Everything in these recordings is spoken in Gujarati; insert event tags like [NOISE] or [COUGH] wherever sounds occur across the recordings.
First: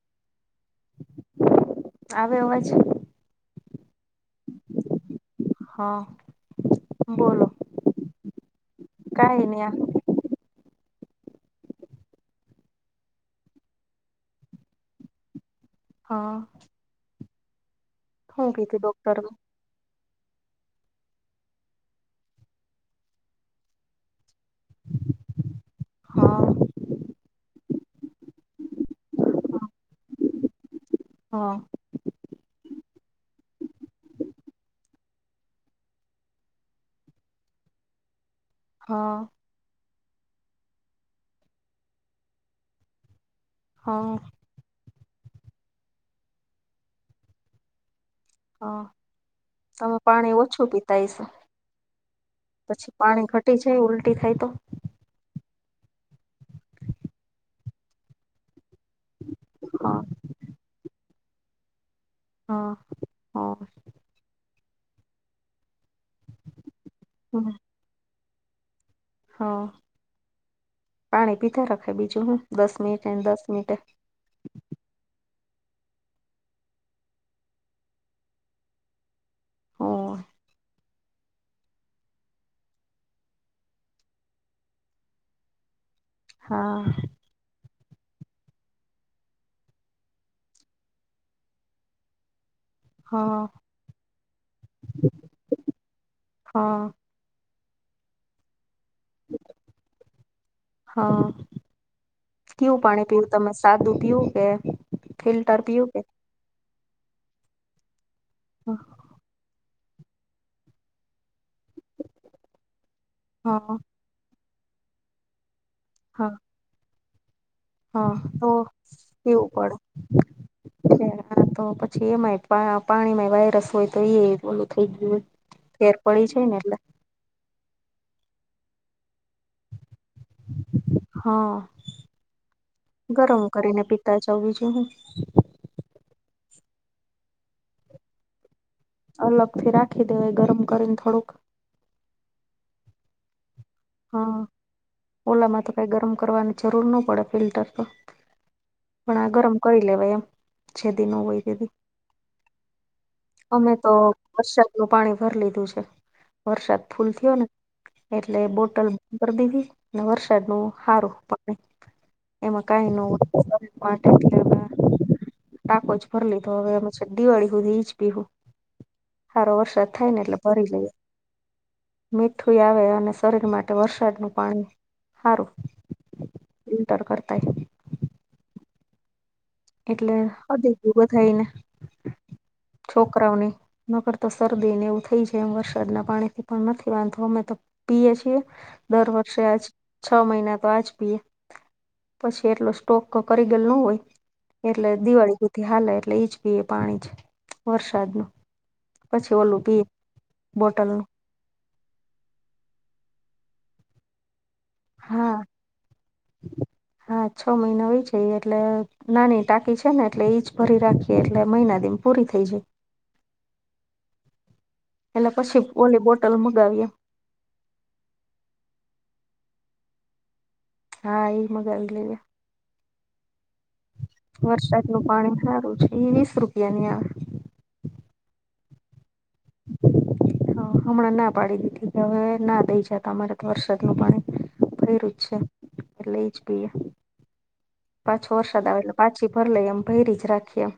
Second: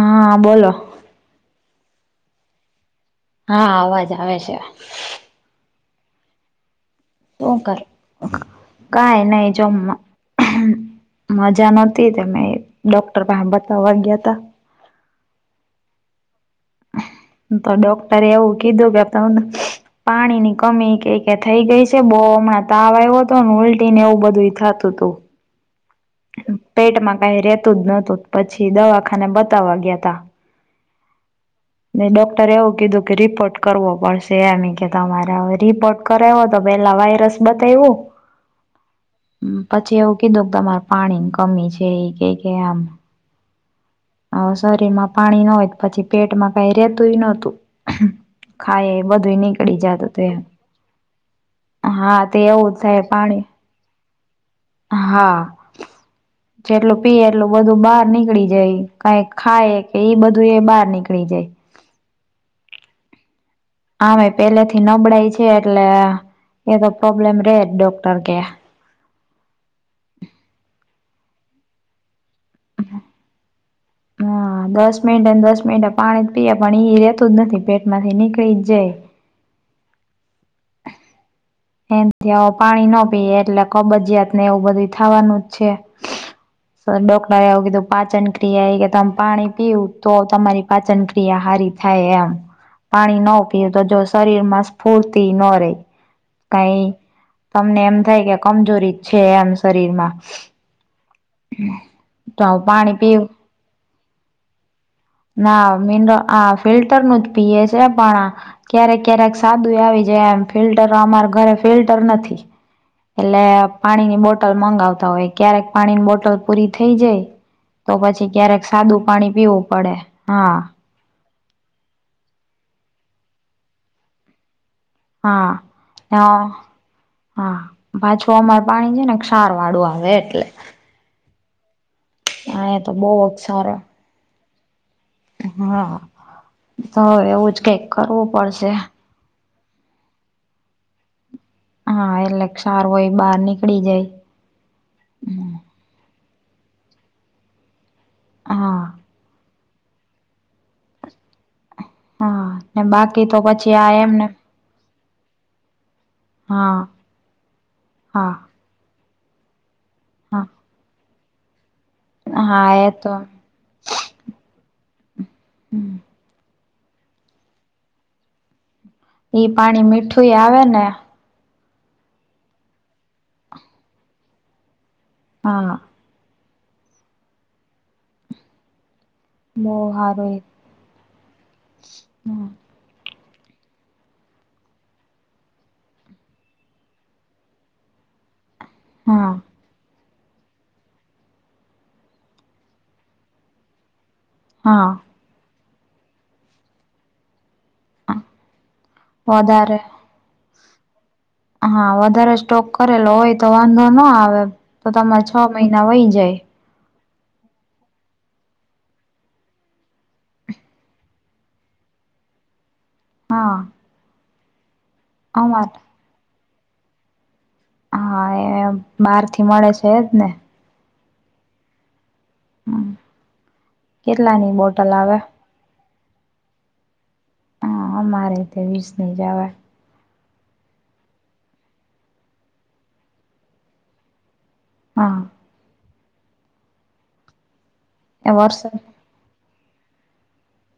આ--બોલો આવ્યો અવાજ? હા અવાજ આવે છે. હ. શું કર કાઈ કઈ નહી આ જમમાં. મજા નતી તે અમે‌ ડોક્ટર પાસે બતાવવા ગ્યાતા. હ. તો ડોક્ટરે એવું કીધું કે ડોક્ટર તમને પાણી ની કમી કે કે થઈ ગઈ છે. બહુ હમણાં તાવ આવ્યો હતો ને ઉલટી ને એવું બધું થાતું તું હા પેટમાં કઈ રે ું જ નોતું પછી દવાખાને બતાવવા ગ્યાતા. હા ને ડોક્ટરે એવું કીધું કે રિપોર્ટ કરવો પડશે એમ કે તમારે હવે રિપોર્ટ કરાવ્યો તો પેલા વાયરસ બતાવ્યું. હા. પછી એવું કીધું કે તમારે પાણી કમી છે એ કે કે આમ હા. શરીર માં પાણી ન હોય પછી પેટમાં કઈ રેતુંય નતું. હા ખાય એ બધું નીકળી તમે જાત પાણી હતું એ. ઓછું પીતા હશો હા તે એવું જ પછી થાય પાણી ઘટી ઉલટી થાય તો. હા જેટલું પીએ એટલું બધું બહાર નીકળી જાય. કઈ ખાય કે હા ઈ બધું એ બહાર નીકળી જાય. ‌ હા હા. હ પેલે થી નબળાઈ છે એટલે એ તો પ્રોબ્લેમ રેજ ડોક્ટર કે. હ પાણી પીધા રખાય બીજું હું દસ મિનિટે દસ મિનટે. હા [INAUDIBLE] દસ મિનિટે દસ મિનિટે પાણી જ પીએ પણ ઈ રેતું જ નથી પેટમાંથી નીકળી જ જાય. હો. એ ત્યાં પાણી ન પીએ એટલે કબજીયાત ને એવું બધું થવાનું જ છે. હા સર ડોકર એુંવુ કીધું પાચન ક્રિયા એ કે તમે પાણી પીવું તો તમારી પાચન ક્રિયા હારી થાય એમ પાણી ન હા પીએ તો જો શરીર માં સ્ફૂર્તિ ન રે હા કઈ તમને એમ થાય કે કમજોરી છે એમ શરીર માં. હા કેવું પાણી પીવું તમે સાદું પીવું કે ફિલ્ટર ના પીવું કે મી્ર આ ફિલ્ટર નું જ પીએ છે પણ આ ક્યારેક ક્યારેક સાદુ આવી જાય એમ ફિલ્ટર અમારા ઘરે ફિલ્ટર નથી. એટલે હા પાણી ની બોટલ મગાવતા હોય ક્યારેક પાણીની હા બોટલ પૂરી થઈ જાય તો હા પછી તો ક્યારેક સાદું પાણી પીવું પડે હા. હા તો પછી એમાંય પાણીમાં વાયરસ હોય તો એ ઓલું થઈ ગયું હોય. હા ફેર હ પડી છે ને એટલે. હા પાછું અમાર પાણી છે ને ક્ષાર વાળું આવે એટલે. હા એ તો બહુ જ ગરમ સારું કરીને પીતા જાવ બીજું હું. હા ઈતો હવે એવું જ કાંઈક કરવું પડશે. અલગથી રાખી દેવાય ગરમ કરીને થોડુંક. હા એટલે ક્ષાર હોય એ બહાર નીકળી જાય. હા ઓલામાં તો કાઈ ગરમ કરવાની જરૂર ન પડે ફિલ્ટર તો. હા પણ આ ગરમ કરી લેવાય એમ જેદી ન હોય તેદી. હા ને [INAUDIBLE] અમે પછી તો આ એમને વરસાદનું પાણી ભર લીધું છે. હા વરસાદ ફૂલ થયો ને. હા એટલે બોટ ટલ ભર દીધી ને હા વરસાદનું હારું તમે હા એમાં એ કાઈ ન તો હોય. [INAUDIBLE] ટાકો જ ભર લીધ તો હવે અમે છેક દીવાળી હુધી ઈજ પીહું. ઈ હારો પાણી વરસાદ થાય ને મીઠું એટલે આવે ભરી ને લઈએ. મીઠું એ આવે અને શરીર માટે વરસાદનું પાણી હારું. હા ફિલ્ટર કરતા એ. બહુ એટલે વદી ગયું બધાય ને. હમ. છોકરાઓને. નકર તો શરદીને એવું થઈ જાય એમ વરસાદના પાણીથી પણ નથી વાંધો અમે તો પીએ છીએ. દર હા વર્ષે આજ છ મહિના તો આજ પીએ. પછી એટલો સ્ટોક તો કરી ગયેલ ન હોય. હા એટલે દિવાળી હુધી હાલે એટલે ઈજ પીએ પાણી જ વરસાદનું. પછી ઓલું વધારે પી બોટલનું. હા વધારે સ્ટોક કરેલો હોય તો વાંધો ના આવે. તો તમારે હા છ મહિના વહી જાય. હા છ મહિના વહી જાય એટલે નાની ટાંકી છે ને એટલે ઈજ ભરી રાખીએ એટલે મહિના દીમાં પૂરી થઈ જાય. હા એટલે પછી અમાર ઓલી બોટલ મગાવીએ. હા એ બહારથી મળે છે એજ ને? હા ઈ મગાવી લઈએ. હમ કેટલાની બોટલ વરસાદનું આવે પાણી સારું છે. ઈ વીસ રૂપિયાની આવે. હા અમારે એ તે વીસ ની જ આવે. હહ હમણાં ના પાડી દીધી કે હવે ના દઈ જાતા. અમારે તો વરસાદનું પાણી ભયરું હા જ છે. એટલે ઈજ પીએ. પાછો વરસાદ આવે એટલે પાછી ભર લઈ અમ ભયરી જ રાખીએ.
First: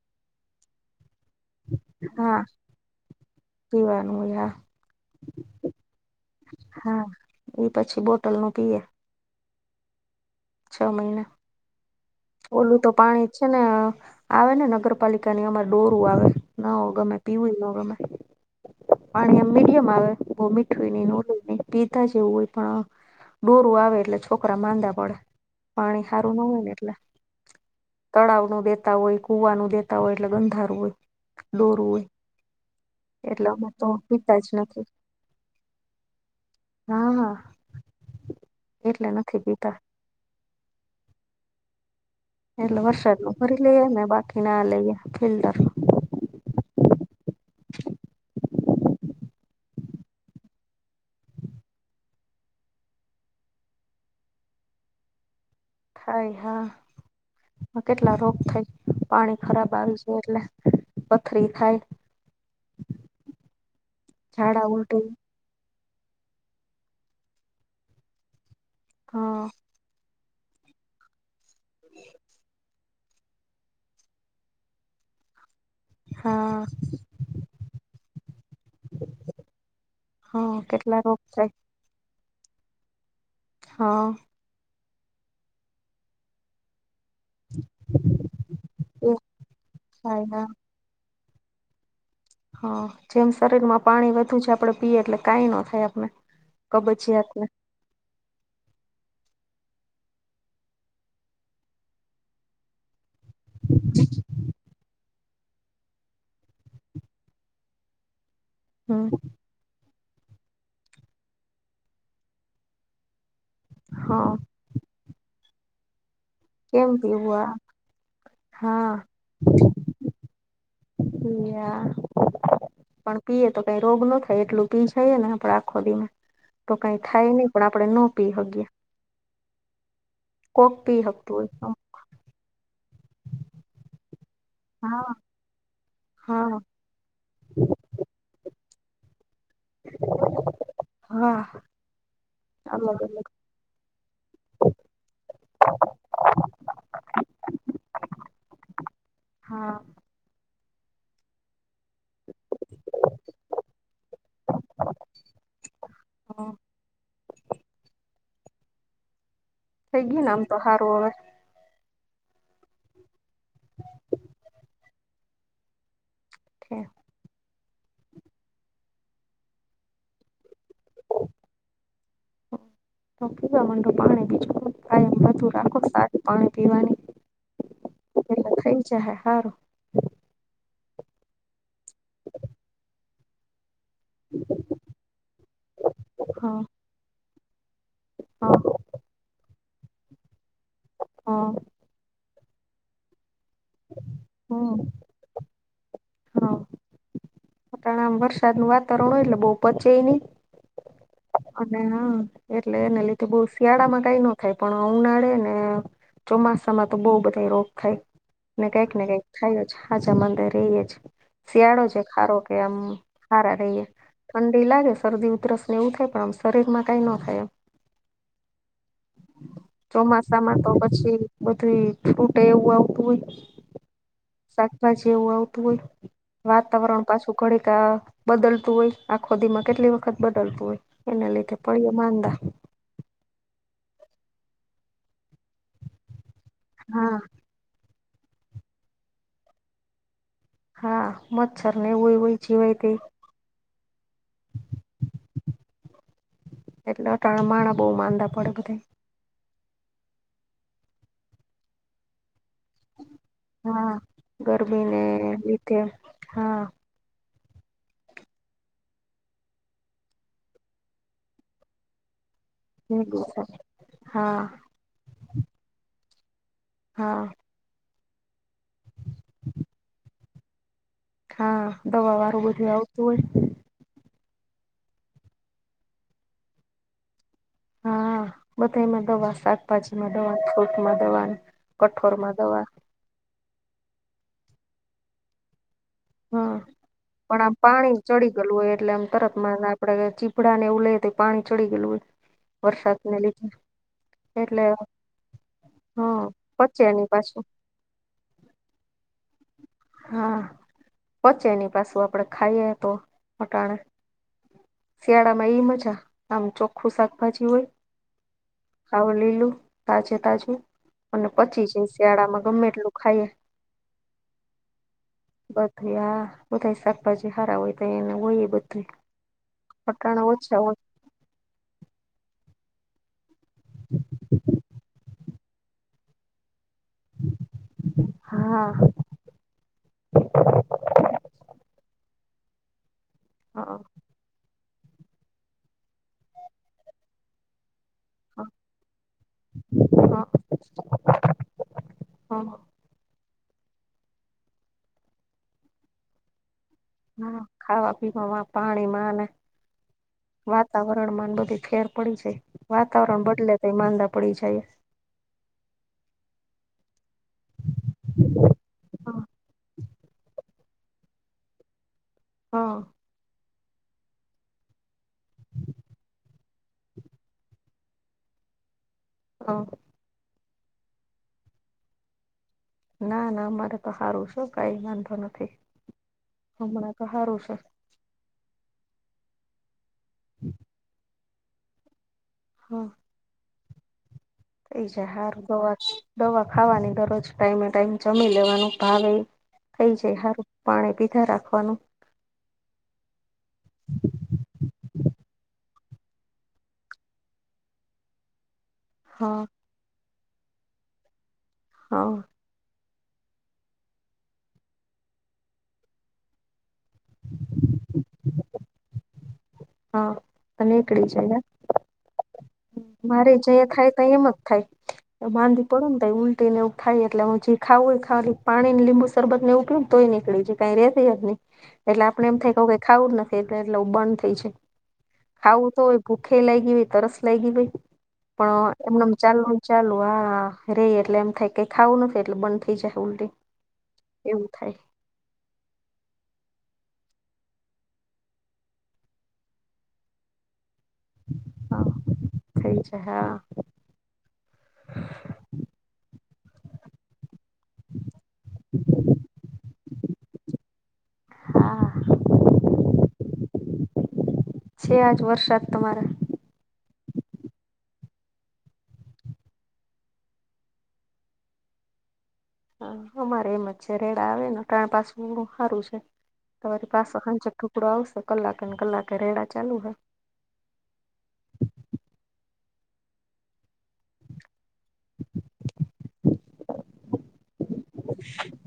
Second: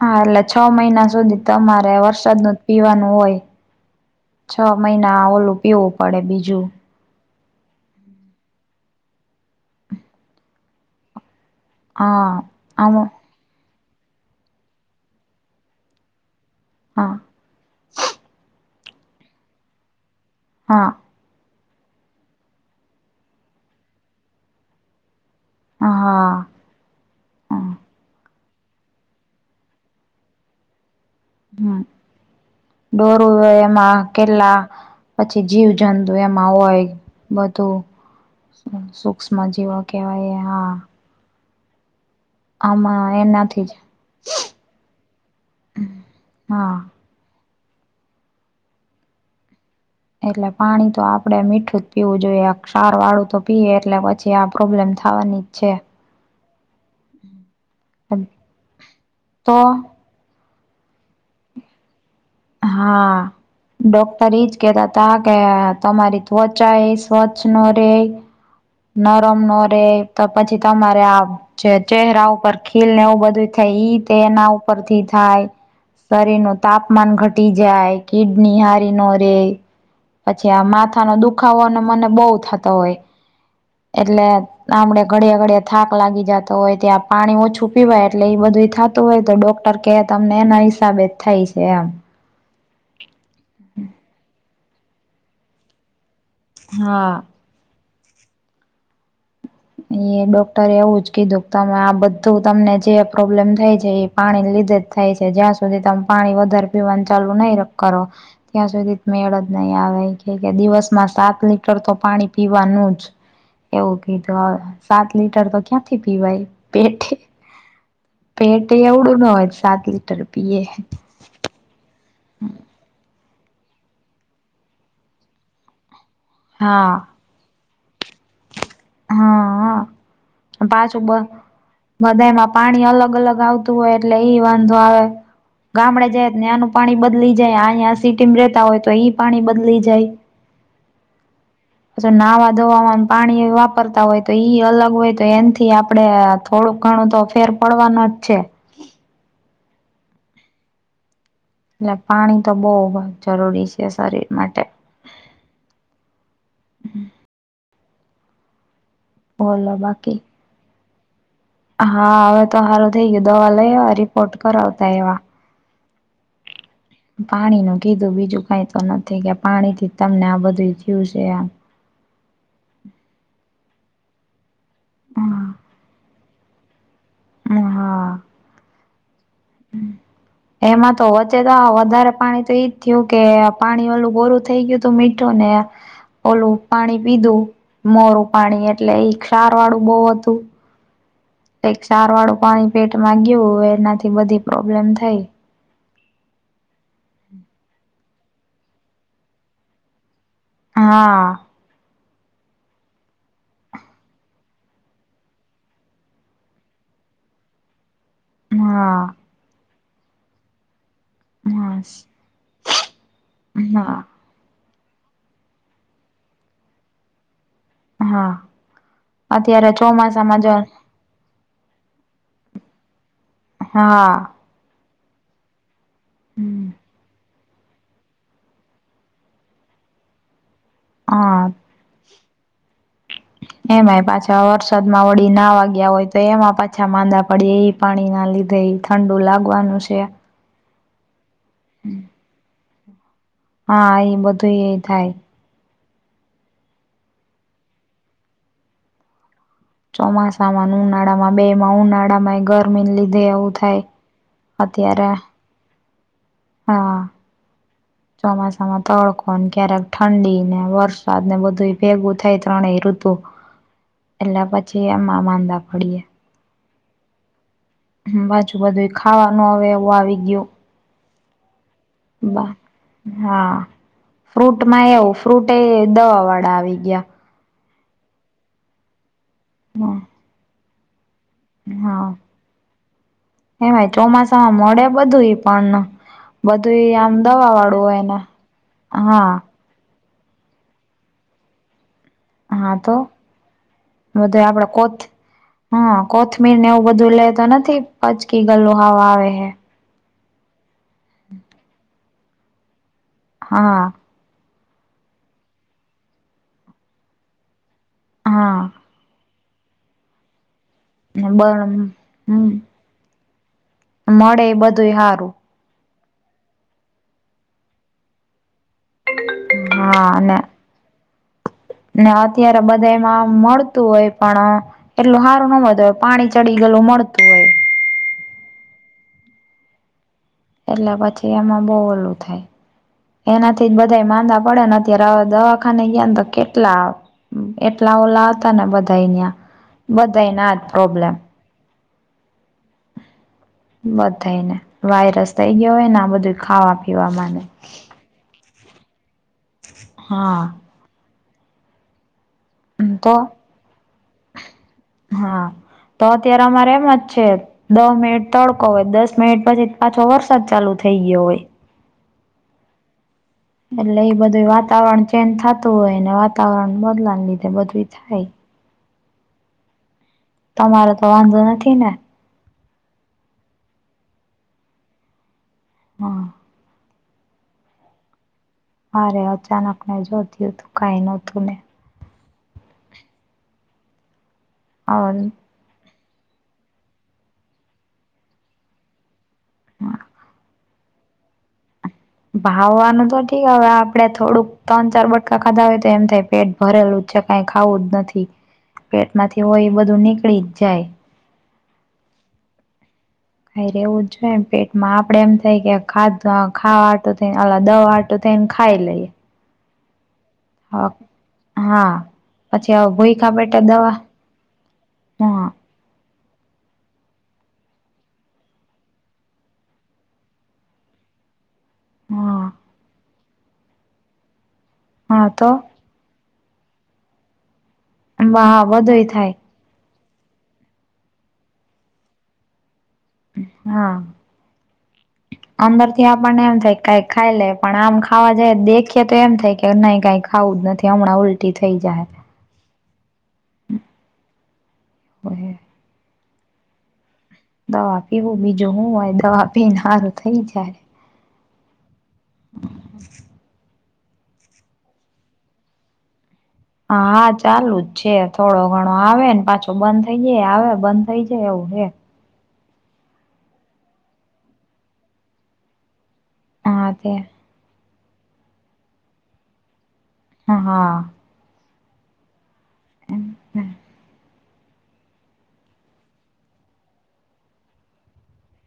હા એટલે છ મહિના સુધી તમારે હા વરસાદનું જ પીવાનું હોય. પીવાનું હોય હા. છ મહિના ઓલું પીવું પડે બીજું. હા ઈ પછી બોટલનું પીએ. છ મહિના. હા ઓલું તો આમ પાણી છે ને આવે ને નગરપાલિકાની અમાર ડોરું આવે. નાહો હા ગમે પીવું એ નો ગમે. પાણી આમ મીડિયમ આવે બહુ મીઠુંએ હા નહીં ને ઓલું એ નહીં. પીધા જેવું હોય પણ ડોરું આવે એટલે છોકરા માંદા પડે. પાણી હારું ન હા હોય ને એટલે. હમ તળાવનું દેતા હોય, કુવાનું દેતા હોય, એટલે ગંધારું હોય, ડોરું હોય. ડોરું એટલે હોય અમે તો એમાં પીતા જ કેટલા નથી પછી જીવ જંતુ એમાં હોય હા હા બધું એટલે સૂક્ષ્મ નથી પીતા જીવક કહેવાય હા એટલે આમાં વરસાદમાં ભરી એનાથી જ લઈએ ને બાકી ના લઈએ ફિલ્ટર હા એટલે પાણી તો આપડે મીઠું જ પીવું જોઈએ આ ક્ષાર વાળું તો પીએ એટલે પછી આ પ્રોબ્લેમ થવાની જ છે થાય હા કેટલા રોગ થાય પાણી તો ખરાબ આવી એટલે પથરી થાય હા ડોક્ટર ઈ જ ઝાડા કેતા ઉલટી હતા કે તમારી ત્વચા એ સ્વચ્છ ન રે નરમ હા ન રે તો પછી તમારે આ જે ચેહેરા ઉપર ખીલ ને એવું બધું થઈ તે એના ઉપરથી થાય હા શરીરનુતાપમાન ઘટ જાય કિડની હારી ન રે પછી હા આ કેટલા માથા ન રોગ થાય દુખાવો મને બહી થતો હોય હા એટલે આપડે ઘડિયા ઘડિયા થાક લાગી જતો હોય ત્યાં પાણી ઓછું પીવાય એટલે એ બધું થતું એ હોય તો ડોક્ટર કહે તમને થાય એના હિસાબે થાય છે એમ હા જેમ શરીર માં પાણી વધુ છે આપડે પીએ એટલે કંઈ ન થાય આપને હા કબજીયાતને એ ડોક્ટર એવું જ કીધું કે તમે આ બધું તમને જે પ્રોબ્લેમ થાય જાય એ પાણી લીધે જ થાય છે જ્યાં સુધી તમે પાણી વધારે પીવાનું ચાલુ નહી કરો ત્યાં સુધી હમ મે નહી આવે કે કે દિવસમાં સાત લીટર તો પાણી પીવાનું જ એવું કીધુ હા સાત લીટર તો ક્યાંથી પીવાય કેમ પેટ પીવું આ પેટ હા એવડું ના હોય સાત લીટર પીએ, અયા હમ્મ પણ પીએ તો કઈ રોગ ન થાય એટલું પી જઈએ ને આપડે આખો દી મે તો હા કઈ થાય નહીં પણ આપણે ન પી હગિયે હા કોક પી હક તું હોય. બધાય માં પાણી અલગ અલગ આવતું હોય. એટલે ઈ વાંધો આવે. હા ગામડે જાય ને હા આનું પાણી બદલી જાય અહીં સિટી માં રેતા હોય તો એ પાણી બદલી જાય. હા. નાહવા અલગ ધોવામાં અલગ પાણી વાપરતા હોય તો ઈ અલગ હોય તો એનથી આપડે, થોડું ઘણું તો ફેર પડવા નું જ છે. હા. ને પાણી તો બહુ જરૂરી છે શરીર માટે. હા. બોલો થઈ બાકી ગયુ ને આમ તો હારું અવે. હા હવે તો હારુ થઇ ગયું દવા લઈ રિપોર્ટ કરાવતા એવા. છે. પાણી નો કીધું બીજું કઈ તો નથી કે પાણીથી તમને આ બધું જયું છે આમ. તો પીવા મડો પાણી બીજું હું [UNINTELLIGIBLE] રાખો સાર પાણી પીવાની એમ હા ખાઈ જાય સારો એમાં તો વચ્ચે તો વધારે પાણી તો એઈજ થયું કે પાણી વાલું બોરું થઈ ગયું તું મીઠું ને ઓલું હા પાણી પીધું મોરું પાણી એટલે એ ક્ષાર વાળું બહુ હતું. હા. કઈક સાર વાળું પાણી પેટમાં ગયું એનાથી બધી હમ પ્રોબ્લેમ થાય. હા. આપણે આમ વરસાદ નું વાતાવરણ હોય એટલે બહુ પચે એ નહીં. હા. અને હા એટલે એને લીધે બહુ શિયાળા માં કઈ ન થાય પણ ઉનાળે ને ચોમાસા માં તો બહુ બધે રોગ થાય. ને કઈક ને હા કઈક થાય જ છે હાજામાદા રહીય જ શિયાળો છે. હા હારો કે આમ હારા રહીએ. હા ઠંડી લાગે શરદી ઉધરસ ને એવું થાય પણ આમ શરીરમાં કઈ ન થાય એમ. હા અત્યારે ચોમાસા ચોમાસામાં જો માં તો પછી બધું છૂટે એવું આવતું હોય. હા. શાકભાજી એવું આવતું હોય તો વાતાવરણ ઘડીકમાં બદલતું હોય આખોદી માં કેટલી વખત બદલતું હોય એને હા લીધે પડીએ માંંદા. એમાંય પાછા વરસાદમાં વળી નાવાગ્યા હોય તો એમાં પાછા હા માંદા પડે એ પાણી ના લીધે એ ઠંડુ લાગવાનું છે. હા મચ્છર ને એવુંવય જીવાય તે. હા એ બધું એ થાય. એટલે [UNINTELLIGIBLE] માહણા બહુ માંદા પડે બધા એ. ચોમાસા માંના ઉનાળા માં બે માં ઉનાળામાં ઘર જમીન લીધે એવું થાય હા ગરમીને અત્યારે. [UNINTELLIGIBLE] હા ચોમાસામાં તડકો ક્યારેક ઠંડી ને વરસાદ ને બધુંય ભેગું થઈ ત્રણે ઋતુ હા એટલે પછી એમાં માંદા પડીએ હા પાછું બધું ખાવાનું હવે એવું આવી ગયું હા દવા વારું બધું આવતું હોય ને ફ્રૂટ માં એવું ફ્રૂટ એ દવા વાળા આવી ગયા હા બધા ય માં દવા શાકભાજીમાં દવા ફ્રૂટમાં દવાનું હા કઠોદમાં દવા એમાંય ચોમાસામાં મળે બધુંય પણ હા બધું પણ આમ દવા વાળું પાણી હોય ને ચડી ગયેલું હોય એટલે આમ તરત હા માદા ના આપડે ચીભડા ને ઉ લેઈ તો પાણી ચડી ગયલું હોય હા તો વરસાદને લીધે એટલે આપડા કોથ હા કોથમીરને એવું પચે ની બધું લેતો પાછું નથી પચકી ગયેલું હાવ આવે હે હા પચે ની પાછું આપડે ખાઈએ તો અટાણે હા શિયાળામાં ઈ મજા આમ ચોખ્ખું શાકભાજી હોય હા હાવ લીલું તાજે તાજું અને પચી જાય શિયાળામાં ગમે એટલું ખાઈએ મળેય બધું હારુ બધું આ બધા શાકભાજી હારા હોય તો એને હોય એ બધું હા અટાને ને ઓછા હોય ને અત્યારે બધાયમાં મળતું હોય પણ એટલું સારું ન હોય પાણી ચડી ગયેલું મળતું હોય હા એટલે પછી એમાં બહુ ઓલું થાય એનાથી જ હા બધાય માંદા પડે ને અત્યારે આવા દવાખાને ગયા ને તો કેટલા એટલા ઓ આવતા ને બધા નયા હા બધાય ને આજ પ્રોબ્લેમ હા બધાય ને વાયરસ થઈ ગયો હોય ને આ બધું ખાવા હા પીવામાંને ખાવા પીવા પાણીમાં ને- હા વાતાવરણ માં બધે ફેર પડી જાય ને તો વાતાવરણ બદલે ત ઈ માંદા પડી જાય- હા તો અત્યારે અમારે એમ જ છે. દહ મિનિટ તડકો હોય દસ મિનિટ પછી પાછો વરસાદ ચાલુ થઈ ગયો હોય- હા- એટલે એ બધું વાતાવરણ ચેન્જ થતું હોય ને વાતાવરણ બદલાને લીધે બધું થાય- હા તમારે તો વાંધો નથી ને- ના ના અમારે તો સારું છે કઈ વાંધો નથી- હા આપણે તો સારું છે. મારે અચાનક ને જોઈ કઈ નહોતું ને- હા એ જ હાર દવા દવા ખાવાની દરરોજ ટાઈમે ટાઈમ જમી લેવાનું ભાવે ઈ- થઈ જાય સારું પાણી પીધા રાખવાનું- ભાવવાનું તો ઠીક હવે આપડે થોડુંક ત્રણ ચાર બટકા ખાધા હોય તો એમ થાય પેટ- ભરેલું છે કઈ ખાવું જ નથી હા પેટમાંથી હોય એ બધું નીકળી જ જાય- હા- હા રેવું જ જોઈએ ને પેટમાં આપડે એમ થાય કે ખાધુ- ખાવા વાટો થ અ દવા વાટો થ ને, ખાઈ લઈએ. હા હા તનેકડી જાય- હા- પછી હવે ભૂયખા મારે જ પેટે ખાય દવા તે એમ જ થાય. હું હા માંદી પડું ને ઉલટી નેવું થાય, એટલે હું ખાવું હોય ખાલી પાણી લીંબુ શરબત ને પીવું નેતો નીકળી જાય. કાંઇ રહ્યા છે, આપને એટલે આપડે એમ હા થાઇ કાંઈ કે ખાવું જ નથી, એટલે બંધ થઈ છે, ખાવું તો હોય. ભુખે લાગી હોય, તરસ લાગી હોય. હા પણ બધુંય એમનમ થાય ચાલુ- ચાલુ હારેય એટલે એમ થાય કંઈ ખાવું નથી, એટલે બંધ થઈ. થઈ જાય ઉલટી હા એવું થાય. અંદરથી આપણને એમ થાય કંઈ ખાઈલે પણ આમ ખાવા જાય દેખીએ તો એમ થાય કે નહી કંઈક- ખાવું જ નથી હમણાં ઉલટી થઈ હા જાહે. થઈ જાય હા હોય. [INAUDIBLE] દવા પીવું બીજું હું હોય દવા પીને સારું થઈ જ્યા હે. હા, હ [INAUDIBLE] છે, આજ વરસાદ તમારે. હા ચાલુ જ છે, થોડો ઘણો આવેને પાછો બંધ થઈ જાય આવે બંધ થઈ જાય એવું હે. હા અમારે એમજ છે, રેડા આવેને પાસું સારું છે. તમારી હા તે પાસે સાંજેક ધુકડો આવશે કલાકેને કલાકે રેડા ચાલુ હે. હા હા હું, હું, [INAUDIBLE] [UNINTELLIGIBLE] [INAUDIBLE]